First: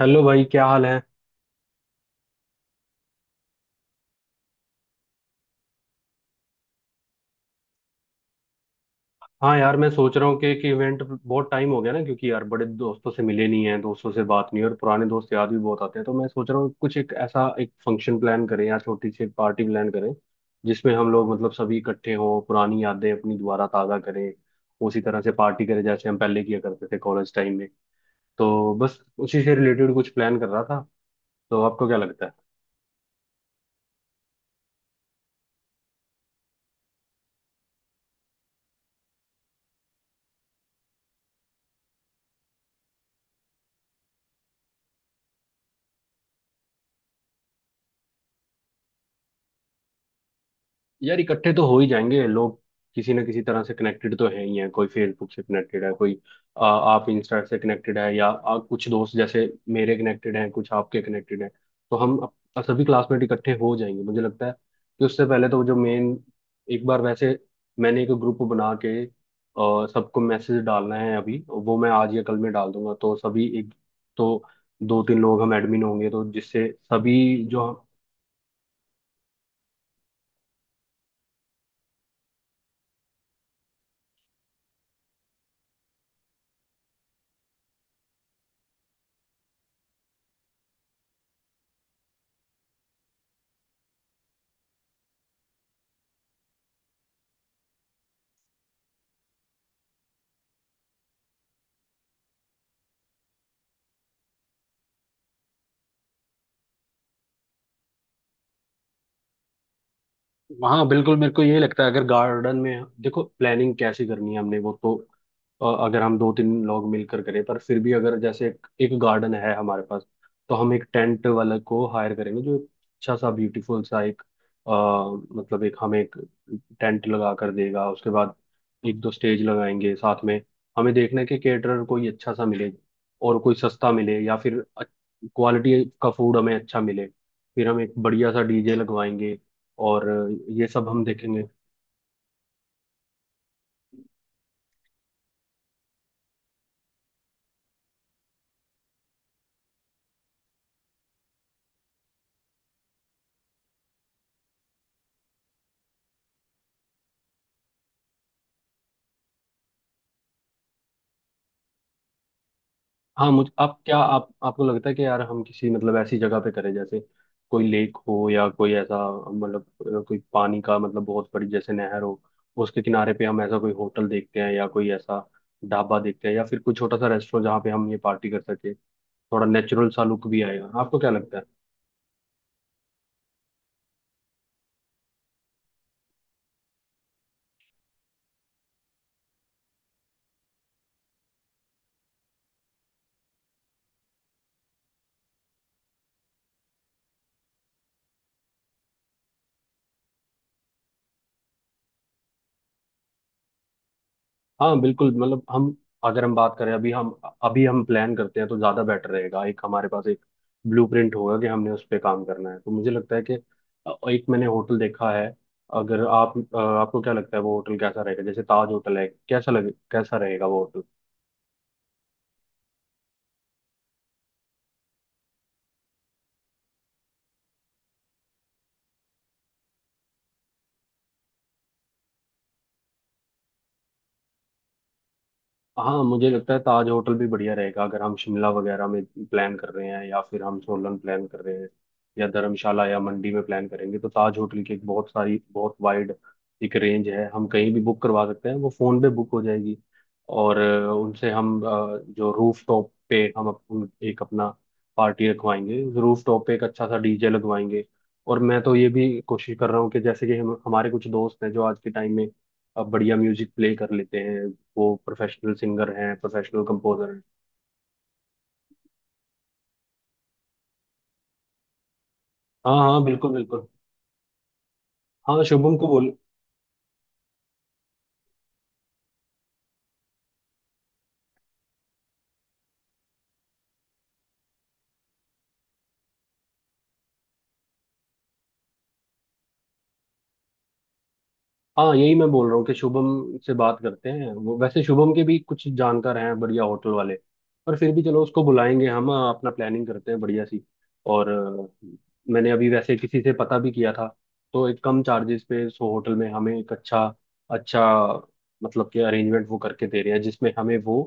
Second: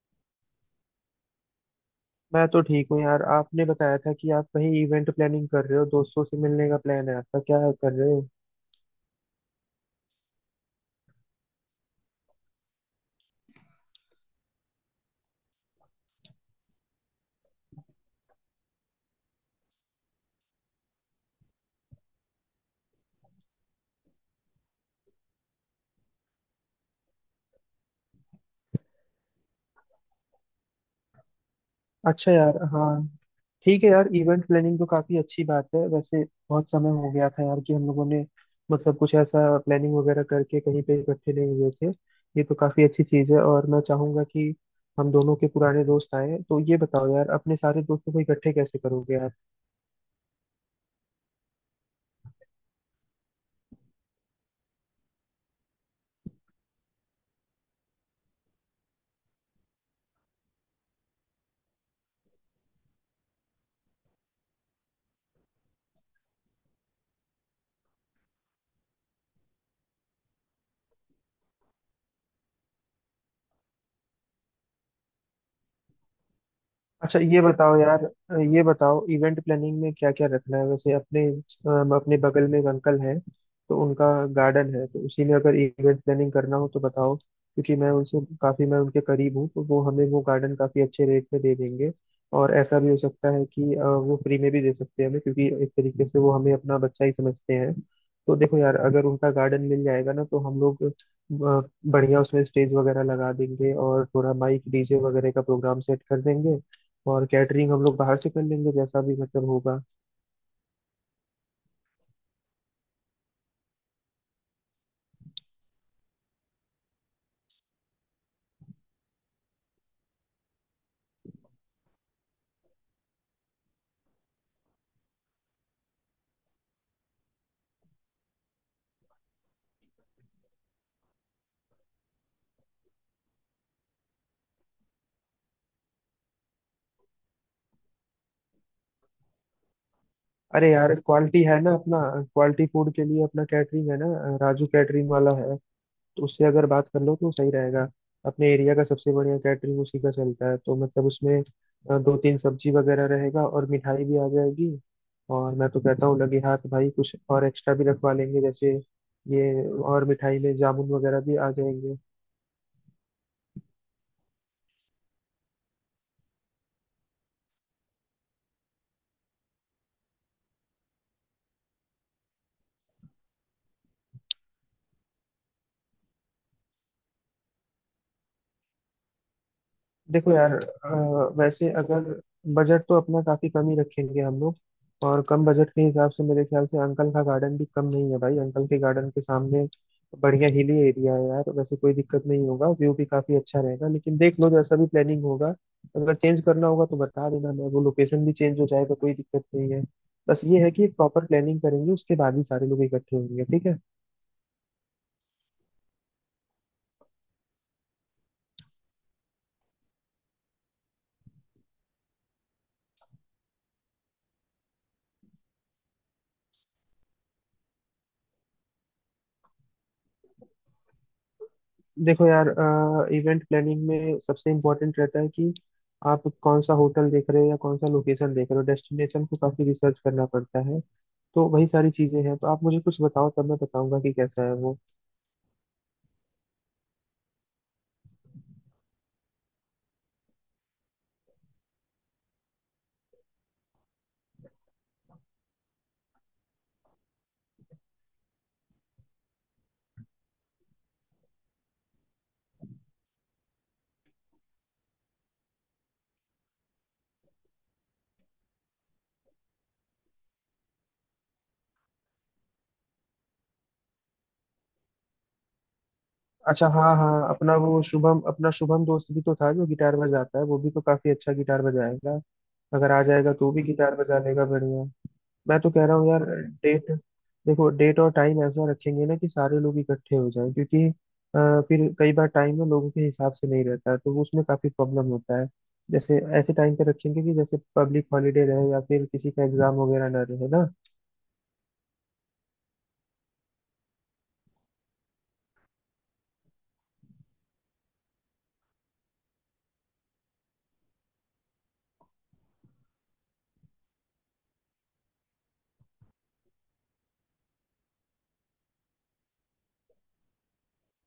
Hello भाई, क्या हाल है। मैं तो ठीक हूँ यार। आपने बताया था कि आप कहीं इवेंट प्लानिंग कर रहे हो, दोस्तों से मिलने का प्लान है आपका, क्या कर रहे हो? हाँ यार, मैं सोच रहा हूँ कि इवेंट बहुत टाइम हो गया ना, क्योंकि यार बड़े दोस्तों से मिले नहीं हैं, दोस्तों से बात नहीं है और पुराने दोस्त याद भी बहुत आते हैं। तो मैं सोच रहा हूँ कुछ एक ऐसा एक फंक्शन प्लान करें या छोटी सी एक पार्टी प्लान करें, जिसमें हम लोग मतलब सभी इकट्ठे हों, पुरानी यादें अपनी दोबारा ताज़ा करें। उसी तरह से पार्टी करें जैसे हम पहले किया करते थे कॉलेज टाइम में। तो बस उसी से रिलेटेड कुछ प्लान कर रहा था। तो आपको क्या लगता है? अच्छा यार, हाँ, ठीक है यार। इवेंट प्लानिंग तो काफी अच्छी बात है वैसे। बहुत समय हो गया था यार कि हम लोगों ने मतलब कुछ ऐसा प्लानिंग वगैरह करके कहीं पे इकट्ठे नहीं हुए थे। ये तो काफी अच्छी चीज है और मैं चाहूंगा कि हम दोनों के पुराने दोस्त आए। तो ये बताओ यार, अपने सारे दोस्तों को इकट्ठे कैसे करोगे आप? यार, इकट्ठे तो हो ही जाएंगे लोग। किसी ना किसी तरह से कनेक्टेड तो है ही है, कोई फेसबुक से कनेक्टेड है, कोई आप इंस्टा से कनेक्टेड है, या कुछ दोस्त जैसे मेरे कनेक्टेड हैं, कुछ आपके कनेक्टेड हैं। तो हम सभी क्लासमेट इकट्ठे हो जाएंगे। मुझे लगता है कि उससे पहले तो जो मेन, एक बार वैसे मैंने एक ग्रुप बना के सबको मैसेज डालना है, अभी वो मैं आज या कल में डाल दूंगा, तो सभी एक, तो दो तीन लोग हम एडमिन होंगे तो जिससे सभी अच्छा ये जो। बताओ यार, ये बताओ इवेंट प्लानिंग में क्या क्या रखना है वैसे। अपने अपने बगल में एक अंकल हैं तो उनका गार्डन है। तो उसी में अगर इवेंट प्लानिंग करना हो तो बताओ, क्योंकि मैं उनसे काफ़ी मैं उनके करीब हूँ, तो वो हमें वो गार्डन काफ़ी अच्छे रेट में दे देंगे। और ऐसा भी हो सकता है कि वो फ्री में भी दे सकते हैं हमें, क्योंकि एक तरीके से वो हमें अपना बच्चा ही समझते हैं। तो देखो यार, अगर उनका गार्डन मिल जाएगा ना, तो हम लोग बढ़िया उसमें स्टेज वगैरह लगा देंगे और थोड़ा माइक डीजे वगैरह का प्रोग्राम सेट कर देंगे। और कैटरिंग हम लोग बाहर से कर लेंगे जैसा भी मतलब होगा। हाँ बिल्कुल, मेरे को ये लगता है, अगर गार्डन में देखो, प्लानिंग कैसे करनी है हमने वो तो, अगर हम दो तीन लोग मिलकर करें, पर फिर भी अगर जैसे एक गार्डन है हमारे पास, तो हम एक टेंट वाले को हायर करेंगे जो अच्छा सा ब्यूटीफुल सा एक, अ, मतलब एक, हमें एक टेंट लगा कर देगा। उसके बाद एक दो स्टेज लगाएंगे साथ में। हमें देखना है कि केटरर कोई अच्छा सा मिले और कोई सस्ता मिले या फिर क्वालिटी का फूड हमें अच्छा मिले। फिर हम एक बढ़िया सा डीजे लगवाएंगे। और ये अरे सब यार, हम देखेंगे। क्वालिटी है ना अपना। क्वालिटी फूड के लिए अपना कैटरिंग है ना, राजू कैटरिंग वाला है। तो उससे अगर बात कर लो तो सही रहेगा। अपने एरिया का सबसे बढ़िया कैटरिंग उसी का चलता है। तो मतलब उसमें दो तीन सब्जी वगैरह रहेगा और मिठाई भी आ जाएगी। और मैं तो कहता हूँ लगे हाथ भाई कुछ और एक्स्ट्रा भी रखवा लेंगे। जैसे ये, और मिठाई में जामुन वगैरह भी आ जाएंगे। हाँ, मुझे आप क्या, आप आपको लगता है कि यार हम किसी मतलब ऐसी जगह पे करें जैसे कोई लेक हो या कोई ऐसा, मतलब कोई पानी का मतलब बहुत बड़ी जैसे नहर हो, उसके किनारे पे हम ऐसा कोई होटल देखते हैं, या कोई ऐसा ढाबा देखते हैं, या फिर कोई छोटा सा रेस्टोरेंट जहाँ पे हम ये पार्टी कर सके। थोड़ा नेचुरल सा लुक देखो भी यार, आएगा। आपको क्या लगता है? वैसे अगर बजट तो अपना काफी कम ही रखेंगे हम लोग। और कम बजट के हिसाब से मेरे ख्याल से अंकल का गार्डन भी कम नहीं है भाई। अंकल के गार्डन के सामने बढ़िया हिली एरिया है यार, वैसे कोई दिक्कत नहीं होगा, व्यू भी काफी अच्छा रहेगा। लेकिन देख लो जैसा भी प्लानिंग होगा, अगर चेंज करना होगा तो बता देना, मैं वो लोकेशन भी चेंज हो जाएगा, कोई दिक्कत नहीं है। बस ये है कि एक प्रॉपर प्लानिंग करेंगे, उसके बाद ही सारे लोग इकट्ठे होंगे, ठीक है। हाँ बिल्कुल, मतलब हम, अगर हम बात करें अभी हम प्लान करते हैं तो ज़्यादा बेटर रहेगा। एक हमारे पास एक ब्लूप्रिंट होगा कि हमने उस पे काम करना है। तो मुझे लगता है कि एक मैंने होटल देखा है। अगर आप, आपको क्या लगता है वो होटल कैसा रहेगा, जैसे ताज होटल है, कैसा लगे, कैसा रहेगा वो होटल? देखो यार, इवेंट प्लानिंग में सबसे इम्पोर्टेंट रहता है कि आप कौन सा होटल देख रहे हो या कौन सा लोकेशन देख रहे हो। डेस्टिनेशन को काफी रिसर्च करना पड़ता है। तो वही सारी चीजें हैं, तो आप मुझे कुछ बताओ, तब मैं बताऊंगा कि कैसा है वो। हाँ, मुझे लगता है ताज होटल भी बढ़िया रहेगा, अगर हम शिमला वगैरह में प्लान कर रहे हैं या फिर हम सोलन प्लान कर रहे हैं, या धर्मशाला या मंडी में प्लान करेंगे, तो ताज होटल की एक बहुत सारी बहुत वाइड एक रेंज है, हम कहीं भी बुक करवा सकते हैं, वो फ़ोन पे बुक हो जाएगी। और उनसे हम जो रूफ टॉप पे हम एक अपना पार्टी रखवाएंगे, रूफ टॉप पे एक अच्छा सा डीजे लगवाएंगे। और मैं तो ये भी कोशिश कर रहा हूँ कि जैसे कि हम, हमारे कुछ दोस्त हैं जो आज के टाइम में अब बढ़िया म्यूजिक प्ले कर लेते हैं, वो प्रोफेशनल सिंगर हैं, प्रोफेशनल अच्छा, हाँ कंपोजर हैं। हाँ, अपना वो शुभम, अपना शुभम दोस्त भी तो था जो गिटार बजाता है, वो भी तो काफी अच्छा गिटार बजाएगा। हाँ अगर आ हाँ, बिल्कुल जाएगा तो भी बिल्कुल। गिटार बजा लेगा बढ़िया। हाँ, मैं तो शुभम कह को रहा हूँ बोल। यार, डेट, देखो डेट और टाइम ऐसा रखेंगे ना कि सारे लोग इकट्ठे हो जाएं। क्योंकि फिर कई बार टाइम ना लोगों के हिसाब से नहीं रहता है, तो वो उसमें काफी प्रॉब्लम होता है। जैसे ऐसे टाइम पे रखेंगे कि जैसे पब्लिक हॉलीडे रहे या फिर किसी का एग्जाम वगैरह ना रहे ना। हाँ, यही मैं बोल रहा हूँ कि शुभम से बात करते हैं, वो वैसे शुभम के भी कुछ जानकार हैं बढ़िया होटल वाले। पर फिर भी चलो उसको बुलाएंगे। हम अपना प्लानिंग करते हैं बढ़िया सी। और मैंने अभी वैसे किसी से पता भी किया था। तो एक कम चार्जेस पे सो होटल में हमें एक अच्छा, अच्छा, मतलब कि अरेंजमेंट वो करके दे रहे हैं, जिसमें हमें वो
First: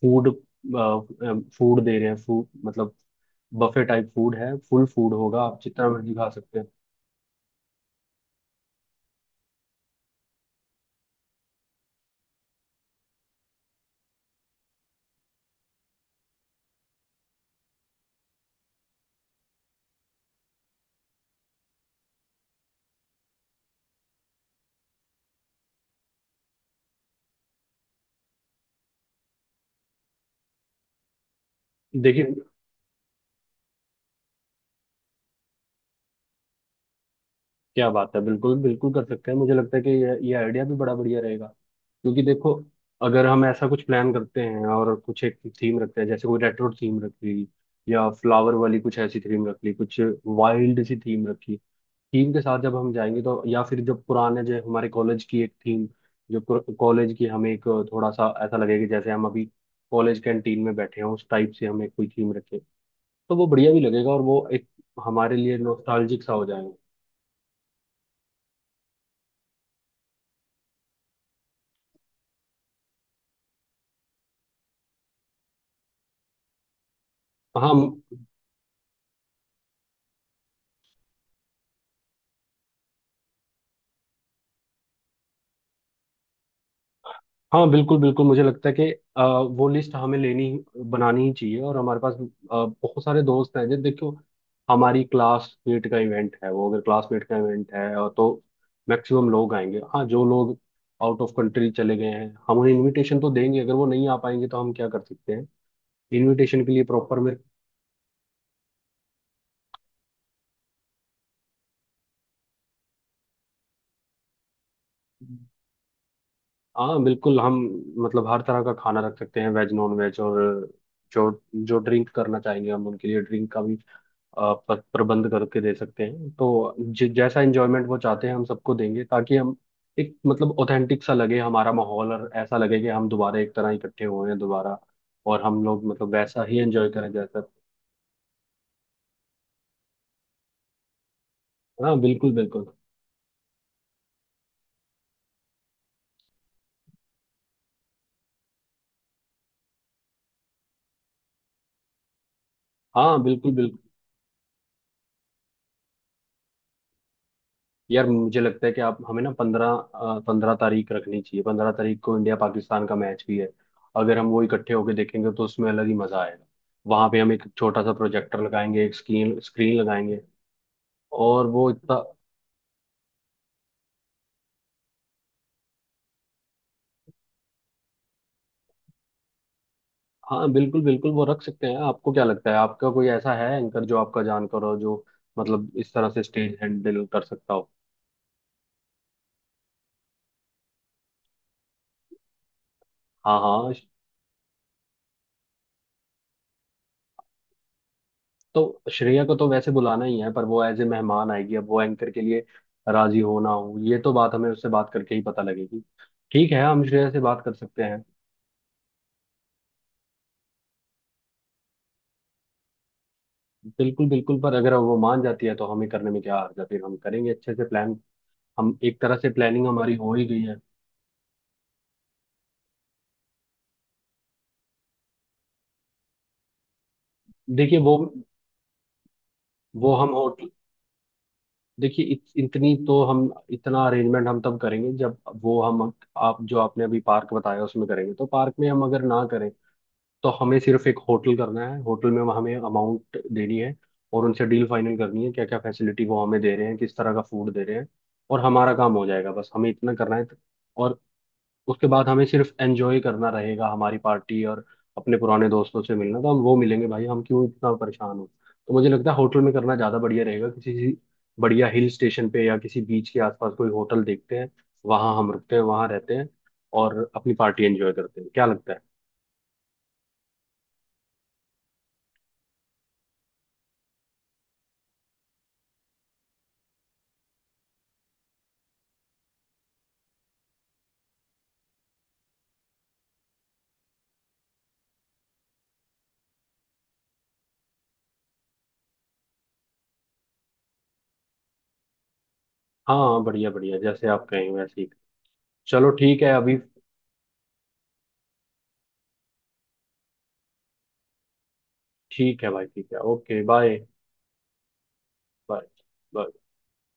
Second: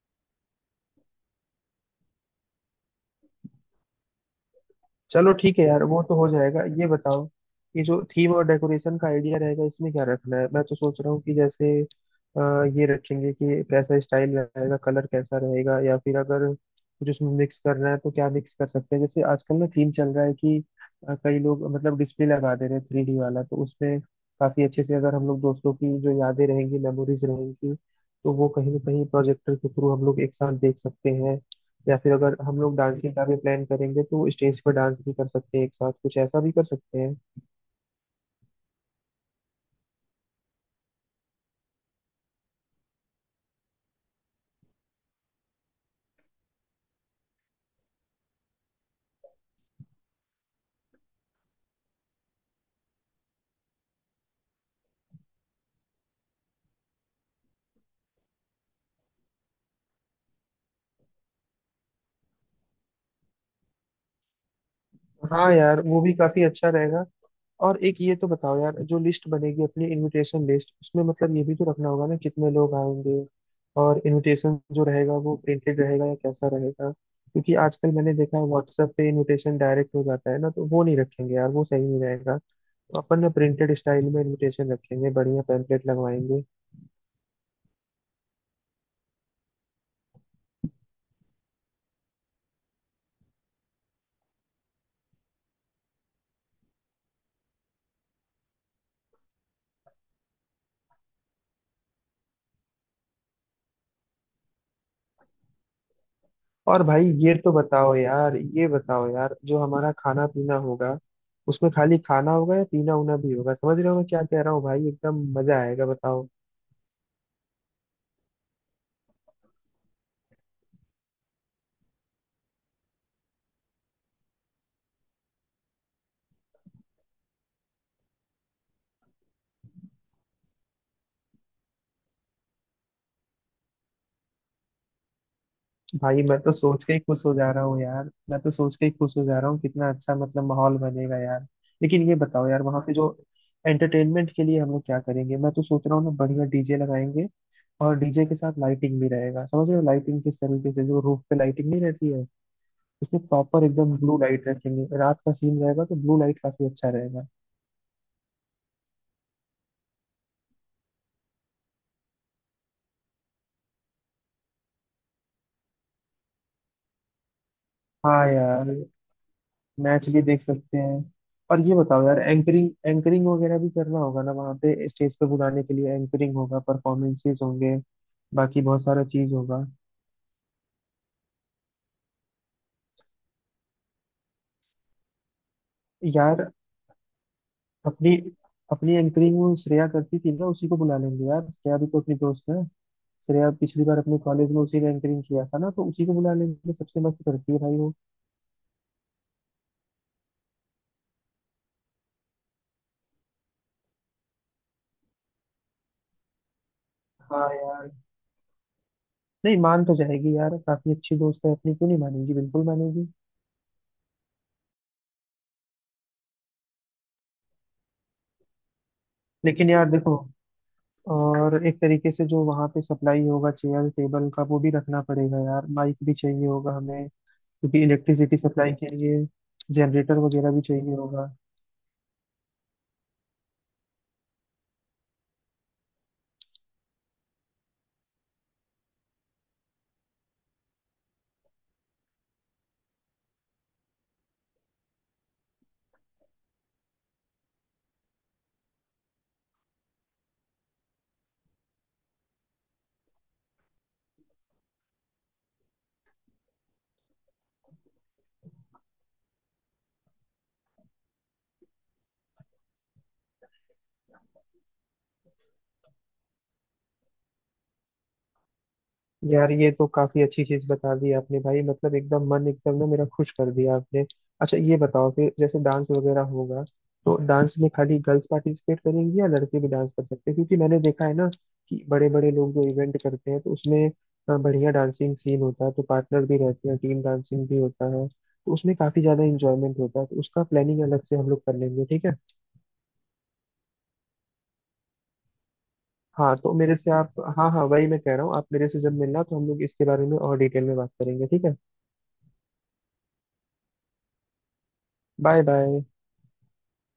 फूड, दे रहे हैं। फूड मतलब बफे टाइप फूड है, फुल फूड चलो होगा, आप ठीक है यार, जितना वो मर्जी तो खा हो सकते जाएगा। हैं। ये बताओ, ये जो थीम और डेकोरेशन का आइडिया रहेगा, इसमें क्या रखना है? मैं तो सोच रहा हूँ कि जैसे ये रखेंगे कि कैसा स्टाइल रहेगा, कलर कैसा रहेगा, या फिर अगर कुछ उसमें मिक्स करना है तो क्या मिक्स कर सकते हैं। जैसे आजकल ना थीम चल रहा है कि कई लोग मतलब डिस्प्ले लगा दे रहे हैं थ्री डी वाला। तो उसमें काफी अच्छे से अगर हम लोग दोस्तों की जो यादें रहेंगी मेमोरीज रहेंगी, तो वो कहीं ना कहीं प्रोजेक्टर के थ्रू हम लोग एक साथ देख सकते हैं। या फिर देखिए, अगर हम लोग डांसिंग का भी प्लान करेंगे तो स्टेज पर डांस भी कर सकते हैं एक साथ, कुछ ऐसा भी कर सकते हैं। क्या बात है, बिल्कुल बिल्कुल कर सकते हैं। मुझे लगता है कि ये आइडिया भी बड़ा बढ़िया रहेगा, क्योंकि देखो, अगर हम ऐसा कुछ प्लान करते हैं और कुछ एक थीम रखते हैं, जैसे कोई रेट्रो थीम रख ली, या फ्लावर वाली कुछ ऐसी थीम रख ली, कुछ वाइल्ड सी थीम रखी, थीम के साथ जब हम जाएंगे तो, या फिर जब पुराने जो हमारे कॉलेज की एक थीम जो, कॉलेज की हमें एक, थोड़ा सा ऐसा लगेगा जैसे हम अभी कॉलेज कैंटीन में बैठे हैं। उस टाइप से हमें कोई थीम रखें, तो वो बढ़िया भी लगेगा, और वो एक हमारे हाँ लिए यार, वो भी नॉस्टैल्जिक सा काफी हो अच्छा जाएगा। रहेगा। और एक ये तो बताओ यार, जो लिस्ट बनेगी अपनी इनविटेशन लिस्ट, उसमें मतलब ये भी तो रखना होगा ना कितने लोग आएंगे। और इनविटेशन जो रहेगा वो प्रिंटेड रहेगा या कैसा रहेगा? क्योंकि हाँ आजकल मैंने देखा है व्हाट्सएप पे इनविटेशन डायरेक्ट हो जाता है ना, तो वो नहीं रखेंगे यार, वो सही नहीं रहेगा। तो अपन ना प्रिंटेड स्टाइल में इनविटेशन रखेंगे, बढ़िया पैम्पलेट लगवाएंगे। हाँ, बिल्कुल बिल्कुल। मुझे लगता है कि अ, वो लिस्ट हमें लेनी, बनानी ही चाहिए, और हमारे पास बहुत सारे दोस्त हैं, जब देखो हमारी क्लासमेट का इवेंट है, वो अगर क्लासमेट का इवेंट है और तो मैक्सिमम लोग आएंगे। हाँ, जो लोग आउट ऑफ कंट्री चले गए हैं, हम उन्हें इनविटेशन तो देंगे, अगर वो नहीं आ पाएंगे तो हम क्या कर सकते हैं? इनविटेशन के और लिए भाई प्रॉपर में। ये तो बताओ यार, ये बताओ यार, जो हमारा खाना पीना होगा, उसमें खाली खाना होगा या पीना उना भी होगा? समझ रहे हो मैं क्या कह रहा हूँ भाई, एकदम मजा आएगा, बताओ। हाँ बिल्कुल, हम मतलब हर तरह का खाना रख सकते हैं, वेज नॉन वेज, और जो जो ड्रिंक करना चाहेंगे हम उनके लिए ड्रिंक का भी आप प्रबंध करके दे सकते हैं। तो जैसा एंजॉयमेंट वो चाहते हैं हम सबको देंगे, ताकि हम एक, मतलब ऑथेंटिक सा लगे हमारा माहौल, और ऐसा लगे कि हम दोबारा एक तरह इकट्ठे हुए हैं दोबारा, और हम लोग मतलब भाई मैं वैसा तो ही सोच एंजॉय के ही करें खुश हो जैसा। जा रहा हूँ यार, मैं तो सोच के ही खुश हो जा रहा हूँ, कितना अच्छा मतलब माहौल बनेगा यार। हाँ लेकिन ये बिल्कुल बताओ यार, बिल्कुल। वहाँ पे जो एंटरटेनमेंट के लिए हम लोग क्या करेंगे? मैं तो सोच रहा हूँ ना, बढ़िया डीजे लगाएंगे। और डीजे के साथ लाइटिंग भी रहेगा, समझ रहे हो, लाइटिंग किस तरीके से, जो रूफ पे लाइटिंग नहीं रहती है। हाँ इसमें बिल्कुल प्रॉपर बिल्कुल। एकदम ब्लू लाइट रखेंगे, रात का सीन रहेगा तो ब्लू लाइट काफी अच्छा रहेगा। यार, मुझे लगता है कि आप हमें ना पंद्रह पंद्रह तारीख रखनी चाहिए। 15 तारीख को इंडिया पाकिस्तान का मैच भी है, अगर हम वो इकट्ठे होके देखेंगे तो उसमें अलग ही मजा आएगा। वहां पे हम एक छोटा सा हाँ प्रोजेक्टर यार, लगाएंगे, एक स्क्रीन स्क्रीन मैच लगाएंगे। भी देख सकते हैं। और और वो ये इतना। बताओ यार, एंकरिंग एंकरिंग वगैरह भी करना होगा ना, वहाँ पे स्टेज पे बुलाने के लिए एंकरिंग होगा, परफॉर्मेंसेस होंगे, बाकी बहुत सारा चीज होगा। हाँ बिल्कुल बिल्कुल, वो रख सकते हैं। आपको क्या लगता है, आपका कोई ऐसा है एंकर जो आपका जानकार हो, जो मतलब इस तरह से यार स्टेज हैंडल कर सकता हो? अपनी, अपनी एंकरिंग वो श्रेया करती थी ना, उसी को बुला लेंगे यार, श्रेया भी तो अपनी दोस्त है। हाँ श्रेया हाँ। पिछली बार अपने कॉलेज में उसी ने एंकरिंग किया था ना, तो उसी को बुला लेंगे, सबसे मस्त करती है भाई वो। तो श्रेया को तो वैसे बुलाना ही है, पर वो एज ए मेहमान आएगी, अब वो एंकर के लिए राजी हो ना हो, ये तो बात हमें उससे बात करके ही पता लगेगी। ठीक है, हम श्रेया से बात हाँ कर सकते यार, हैं। नहीं मान तो जाएगी यार, काफी अच्छी दोस्त है अपनी, क्यों नहीं मानेगी, बिल्कुल मानेगी। बिल्कुल बिल्कुल, पर अगर वो मान जाती है तो हमें करने में क्या हर्ज है? फिर हम करेंगे अच्छे से प्लान। हम एक तरह से प्लानिंग लेकिन यार हमारी हो देखो, ही गई है। और एक तरीके से जो वहाँ पे सप्लाई होगा चेयर टेबल का, वो भी रखना पड़ेगा यार, माइक भी चाहिए होगा हमें, देखिए क्योंकि वो इलेक्ट्रिसिटी सप्लाई के लिए वो हम जनरेटर होटल, वगैरह भी चाहिए होगा। देखिए इतनी तो हम, इतना अरेंजमेंट हम तब करेंगे जब, वो हम, आप जो आपने अभी पार्क बताया उसमें करेंगे। तो पार्क में हम अगर ना करें, तो हमें सिर्फ एक होटल करना है, होटल में हमें अमाउंट देनी है और उनसे डील फाइनल करनी है, क्या क्या फैसिलिटी वो हमें दे रहे हैं, किस तरह का फूड दे रहे हैं, और हमारा काम हो जाएगा। बस हमें इतना करना है, तो, और उसके बाद हमें सिर्फ एंजॉय करना रहेगा हमारी पार्टी, और अपने पुराने दोस्तों से मिलना, तो हम वो मिलेंगे। भाई, हम क्यों इतना परेशान हो? तो मुझे लगता है होटल में करना ज़्यादा बढ़िया रहेगा, किसी बढ़िया हिल स्टेशन पे या किसी बीच के आसपास कोई होटल देखते हैं, वहाँ हम रुकते हैं, वहाँ रहते हैं और अपनी पार्टी एंजॉय करते हैं। क्या लगता है? यार ये तो काफी अच्छी चीज बता दी आपने भाई, मतलब एकदम मन एकदम ना मेरा खुश कर दिया आपने। अच्छा ये बताओ कि जैसे डांस वगैरह होगा, तो डांस में खाली गर्ल्स पार्टिसिपेट करेंगी या लड़के भी डांस कर सकते हैं? क्योंकि मैंने देखा है ना कि बड़े बड़े लोग जो इवेंट करते हैं तो उसमें बढ़िया डांसिंग सीन होता है, तो पार्टनर भी रहते हैं, टीम डांसिंग भी होता है, तो उसमें काफी ज्यादा इंजॉयमेंट होता है, तो उसका प्लानिंग अलग से हम लोग कर लेंगे, ठीक है। हाँ बढ़िया बढ़िया, जैसे आप कहें वैसे ही। चलो ठीक है हाँ तो अभी। मेरे से आप, हाँ हाँ, वही मैं कह रहा हूँ, आप मेरे से जब मिलना तो हम लोग इसके बारे में और डिटेल में बात करेंगे, ठीक है। ठीक है भाई, ठीक है, okay, bye. Bye bye. Bye.